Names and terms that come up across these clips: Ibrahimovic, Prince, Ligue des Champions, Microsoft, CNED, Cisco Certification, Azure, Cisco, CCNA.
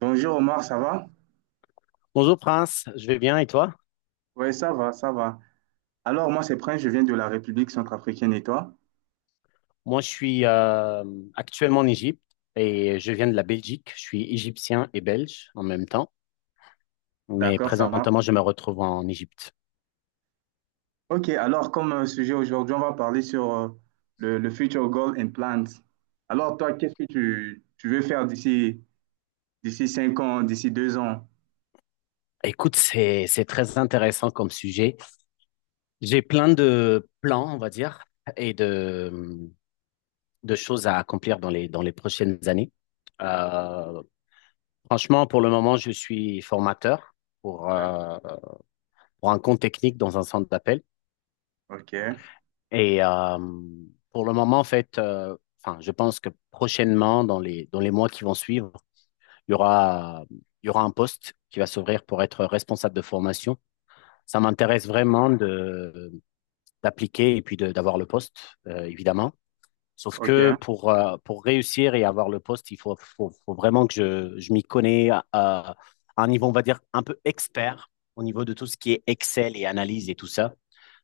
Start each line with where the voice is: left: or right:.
right: Bonjour Omar, ça va?
left: Bonjour Prince, je vais bien et toi?
right: Oui, ça va, ça va. Alors moi c'est Prince, je viens de la République centrafricaine et toi?
left: Moi je suis actuellement en Égypte et je viens de la Belgique. Je suis égyptien et belge en même temps, mais
right: D'accord, ça marche.
left: présentement je me retrouve en Égypte.
right: Ok, alors comme sujet aujourd'hui, on va parler sur le Future Goal and Plans. Alors toi, qu'est-ce que tu veux faire d'ici cinq ans, d'ici deux ans?
left: Écoute, c'est très intéressant comme sujet. J'ai plein de plans, on va dire, et de choses à accomplir dans les prochaines années.
right: Ok,
left: Euh, Franchement, pour le moment, je suis formateur pour
right: d'ac-
left: euh, pour un compte technique dans un centre d'appel.
right: ok.
left: Et euh, pour le moment, en fait, enfin, je pense que prochainement, dans les mois qui vont suivre, il y aura, il y aura un poste qui va s'ouvrir pour être responsable de formation. Ça m'intéresse vraiment d'appliquer et puis d'avoir le poste, évidemment. Sauf que
right: Ok.
left: pour réussir et avoir le poste, il faut vraiment que je m'y connais à un niveau, on va dire, un peu expert au niveau de tout ce qui est Excel et analyse et tout ça.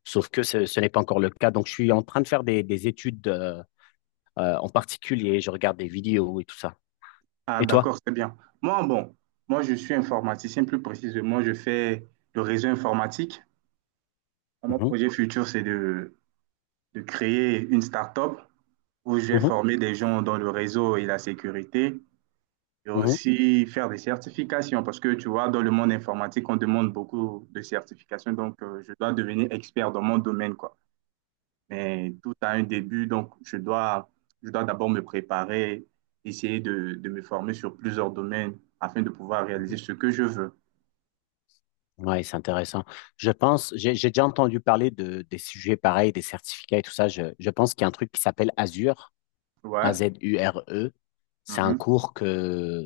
left: Sauf que ce n'est pas encore le cas. Donc, je suis en train de faire des études en particulier. Je regarde des vidéos et tout ça.
right: Ah
left: Et toi?
right: d'accord, c'est bien. Moi, bon, moi je suis informaticien, plus précisément, je fais le réseau informatique. Mon
left: Mhm,
right: projet futur, de créer une start-up où j'ai
left: mhm,
right: formé des gens dans le réseau et la sécurité, et
left: mhm,
right: aussi faire des certifications, parce que tu vois, dans le monde informatique, on demande beaucoup de certifications, donc je dois devenir expert dans mon domaine, quoi. Mais tout a un début, je dois d'abord me préparer, essayer de me former sur plusieurs domaines afin de pouvoir
left: mhm.
right: réaliser ce que je veux.
left: Ouais, c'est intéressant. Je pense, j'ai déjà entendu parler des sujets pareils, des certificats et tout ça. Je pense qu'il y a un truc qui s'appelle Azure,
right: Ouais,
left: Azure. C'est un
right: mhm.
left: cours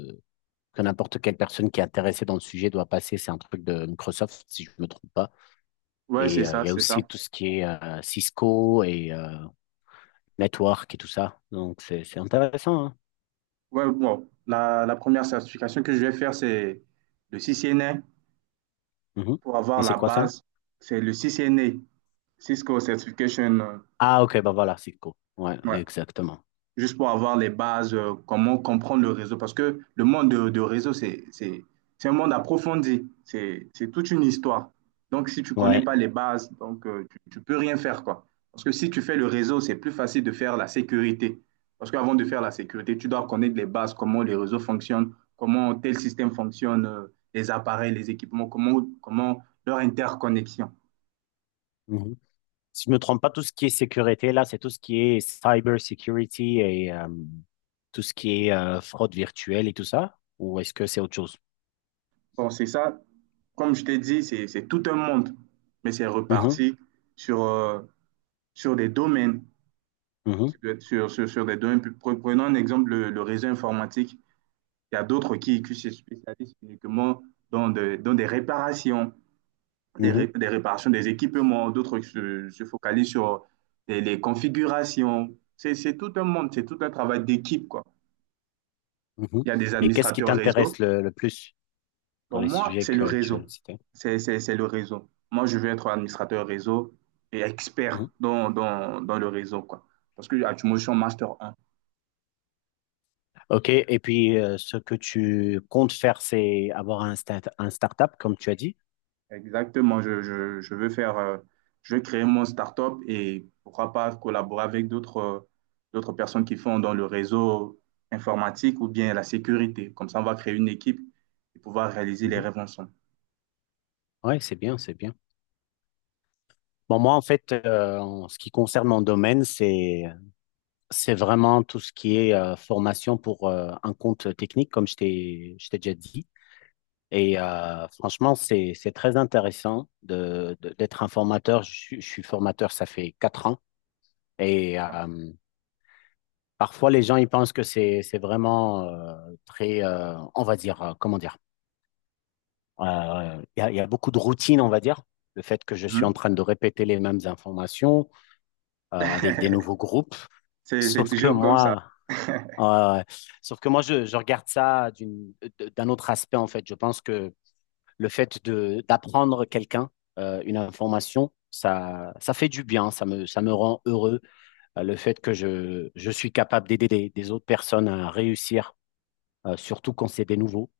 left: que n'importe quelle personne qui est intéressée dans le sujet doit passer. C'est un truc de Microsoft, si je ne me trompe pas.
right: Ouais, c'est
left: Il
right: ça,
left: y a
right: c'est ça.
left: aussi tout ce qui est Cisco network et tout ça. Donc, c'est intéressant, hein.
right: Ouais, bon, la première certification que je vais faire, c'est le CCNA,
left: Mhm.
right: pour avoir
left: Et c'est
right: la
left: quoi ça?
right: base, c'est le CCNA, Cisco Certification,
left: Ah, ok, bah voilà, c'est cool. Ouais,
right: ouais,
left: exactement.
right: juste pour avoir les bases, comment comprendre le réseau. Parce que le monde de réseau, c'est un monde approfondi, c'est toute une histoire. Donc, si tu ne connais
left: Ouais.
right: pas les bases, donc, tu peux rien faire, quoi. Parce que si tu fais le réseau, c'est plus facile de faire la sécurité. Parce qu'avant de faire la sécurité, tu dois connaître les bases, comment les réseaux fonctionnent, comment tel système fonctionne, les appareils, les équipements, comment leur interconnexion.
left: Mhm. Si je me trompe pas, tout ce qui est sécurité, là, c'est tout ce qui est cyber security tout ce qui est fraude virtuelle et tout ça? Ou est-ce que c'est autre chose?
right: Bon, c'est ça. Comme je t'ai dit, c'est tout un monde, mais c'est
left: Mhm,
right: reparti sur, sur des domaines,
left: mhm,
right: sur des domaines. Prenons un exemple, le réseau informatique. Il y a d'autres qui se spécialisent uniquement dans des réparations,
left: mhm,
right: des réparations des équipements, d'autres qui se focalisent sur les configurations. C'est tout un monde, c'est tout un travail d'équipe, quoi.
left: mhm.
right: Il y a des
left: Et qu'est-ce qui
right: administrateurs réseau.
left: t'intéresse le plus dans
right: Bon,
left: les
right: moi,
left: sujets
right: c'est le
left: que tu viens de
right: réseau.
left: citer?
right: C'est le réseau. Moi, je veux être administrateur réseau et expert
left: Mhm.
right: dans le réseau, quoi. Parce que actuellement, je suis en Master 1.
left: OK, et puis ce que tu comptes faire, c'est avoir un start-up, comme tu as dit.
right: Exactement, je veux faire, je veux créer mon startup et pourquoi pas collaborer avec d'autres d'autres personnes qui font dans le réseau informatique ou bien la sécurité. Comme ça, on va créer une équipe et pouvoir réaliser les rêves ensemble.
left: Oui, c'est bien, c'est bien. Bon, moi, en fait, en ce qui concerne mon domaine, c'est vraiment tout ce qui est formation pour un compte technique, comme je je t'ai déjà dit. Franchement, c'est très intéressant d'être un formateur. Je suis formateur, ça fait 4 ans. Et euh, Parfois, les gens, ils pensent que c'est vraiment très, on va dire, comment dire, il il y a beaucoup de routine, on va dire. Le fait que je suis en
right: Mhm.
left: train de répéter les mêmes informations avec des nouveaux groupes.
right: C'est
left: Sauf que
right: toujours comme ça.
left: moi, euh, sauf que moi, je regarde ça d'un autre aspect, en fait. Je pense que le fait de d'apprendre quelqu'un une information, ça fait du bien, ça me rend heureux. Le fait que je suis capable d'aider des autres personnes à réussir, surtout quand c'est des nouveaux.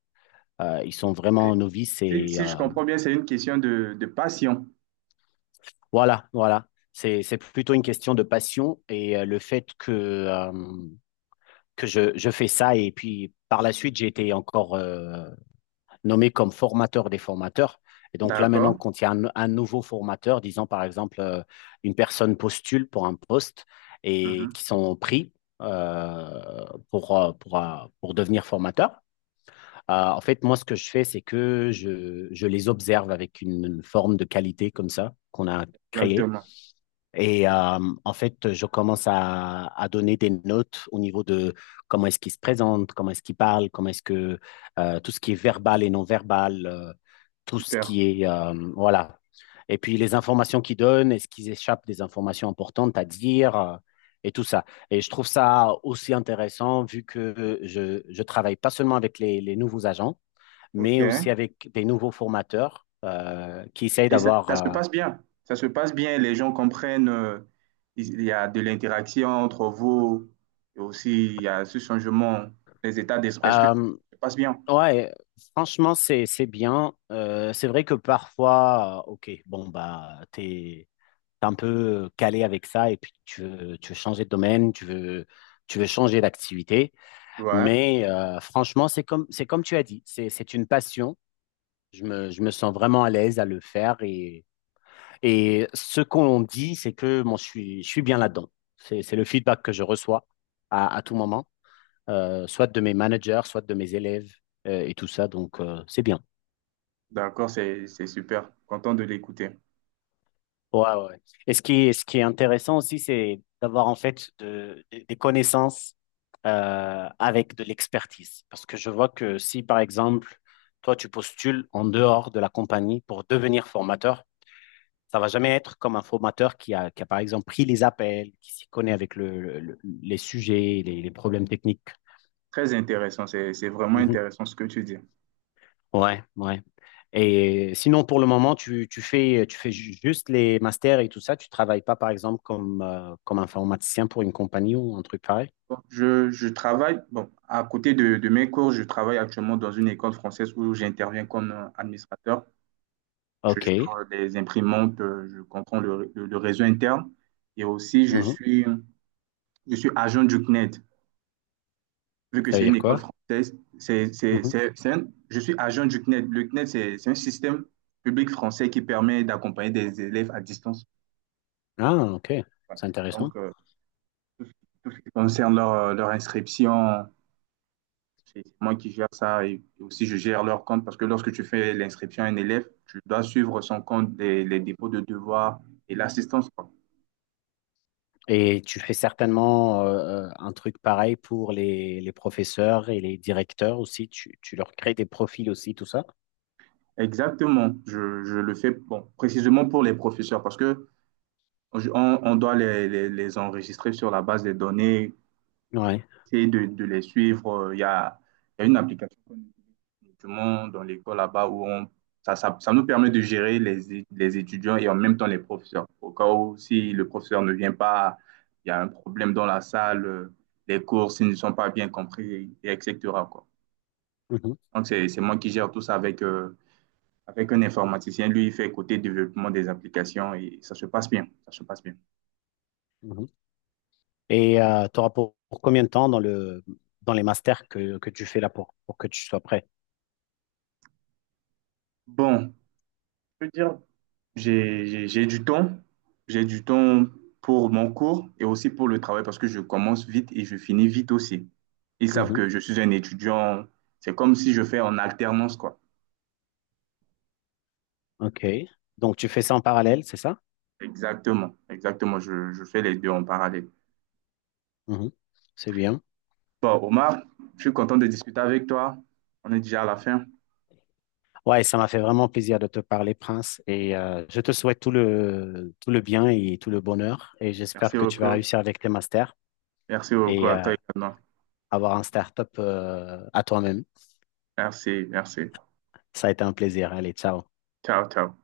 left: Ils sont vraiment novices
right: Si, si je comprends bien, c'est une question de passion.
left: voilà, voilà. C'est plutôt une question de passion et le fait que je fais ça et puis par la suite, j'ai été encore nommé comme formateur des formateurs. Et donc là, maintenant,
right: D'accord.
left: quand il y a un nouveau formateur, disons par exemple, une personne postule pour un poste et
right: Mhm.
left: qui sont pris euh, pour devenir formateur. En fait, moi, ce que je fais, c'est que je les observe avec une forme de qualité comme ça qu'on a créée.
right: Exactement.
left: Et euh, En fait, je commence à donner des notes au niveau de comment est-ce qu'il se présente, comment est-ce qu'il parle, comment est-ce que tout ce qui est verbal et non verbal, tout ce
right: Super.
left: qui est voilà. Et puis les informations qu'ils donnent, est-ce qu'ils échappent des informations importantes à dire et tout ça. Et je trouve ça aussi intéressant vu que je travaille pas seulement avec les nouveaux agents, mais
right: OK.
left: aussi avec des nouveaux formateurs qui essayent
right: Et ça,
left: d'avoir
right: ça se passe bien. Ça se passe bien. Les gens comprennent, il y a de l'interaction entre vous. Et aussi, il y a ce changement des états d'esprit. Est-ce que
left: euh,
right: ça se passe bien?
left: Ouais, franchement, c'est bien. C'est vrai que parfois, ok, bon bah t'es un peu calé avec ça et puis tu veux changer de domaine, tu veux changer d'activité.
right: Ouais.
left: Mais franchement, c'est comme tu as dit, c'est une passion. Je me sens vraiment à l'aise à le faire et ce qu'on dit, c'est que moi je suis bien là-dedans. C'est le feedback que je reçois à tout moment, soit de mes managers, soit de mes élèves et tout ça. Donc c'est bien.
right: D'accord. C'est super. Content de l'écouter.
left: Ouais, ouais, ouais. Et ce qui est intéressant aussi, c'est d'avoir en fait des connaissances avec de l'expertise. Parce que je vois que si, par exemple, toi, tu postules en dehors de la compagnie pour devenir formateur, ça va jamais être comme un formateur qui qui a par exemple, pris les appels, qui s'y connaît avec les sujets, les problèmes techniques.
right: Très intéressant. C'est vraiment
left: Mhm.
right: intéressant ce que tu dis.
left: Ouais, ouais. Et sinon, pour le moment, tu fais juste les masters et tout ça. Tu travailles pas, par exemple, comme, comme informaticien pour une compagnie ou un truc pareil.
right: Bon, je travaille, bon, à côté de mes cours, je travaille actuellement dans une école française où j'interviens comme administrateur. Je gère
left: OK.
right: les imprimantes, je comprends le réseau interne et aussi
left: Mhm.
right: je suis agent du CNED. Vu que
left: Ça veut
right: c'est une
left: dire
right: école
left: quoi?
right: française,
left: Mhm.
right: je suis agent du CNED. Le CNED, c'est un système public français qui permet d'accompagner des élèves à distance.
left: Ah, OK.
right: Voilà.
left: C'est intéressant.
right: Donc, tout ce tout ce qui concerne leur inscription, c'est moi qui gère ça et aussi je gère leur compte parce que lorsque tu fais l'inscription à un élève, tu dois suivre son compte, les dépôts de devoirs et l'assistance, quoi.
left: Et tu fais certainement un truc pareil pour les professeurs et les directeurs aussi. Tu leur crées des profils aussi, tout ça.
right: Exactement, je le fais bon, précisément pour les professeurs parce que on doit les enregistrer sur la base des données,
left: Ouais.
right: essayer de les suivre. Il y a une application, justement dans l'école là-bas où on, ça nous permet de gérer les étudiants et en même temps les professeurs. Au cas où, si le professeur ne vient pas, il y a un problème dans la salle, les cours, s'ils ne sont pas bien compris, et etc., quoi.
left: Mhm.
right: Donc, c'est moi qui gère tout ça avec, avec un informaticien. Lui, il fait côté développement des applications et ça se passe bien. Ça se passe bien.
left: Mhm. Et tu auras pour combien de temps dans dans les masters que tu fais là pour que tu sois prêt?
right: Bon, je peux dire, J'ai j'ai- j'ai du temps, j'ai du temps pour mon cours et aussi pour le travail parce que je commence vite et je finis vite aussi. Ils savent
left: Mhm.
right: que je suis un étudiant, c'est comme si je fais en alternance, quoi.
left: OK. Donc, tu fais ça en parallèle, c'est ça?
right: Exactement, exactement, je fais les deux en parallèle.
left: Mhm. C'est bien.
right: Bon, Omar, je suis content de discuter avec toi. On est déjà à la fin.
left: Ouais, ça m'a fait vraiment plaisir de te parler, Prince. Et je te souhaite tout le bien et tout le bonheur. Et j'espère
right: Merci
left: que tu vas
right: beaucoup.
left: réussir avec tes masters
right: Merci beaucoup
left: et
right: à
left: euh,
right: toi également.
left: avoir un start-up à toi-même.
right: Merci, merci.
left: Ça a été un plaisir. Allez, ciao.
right: Ciao, ciao.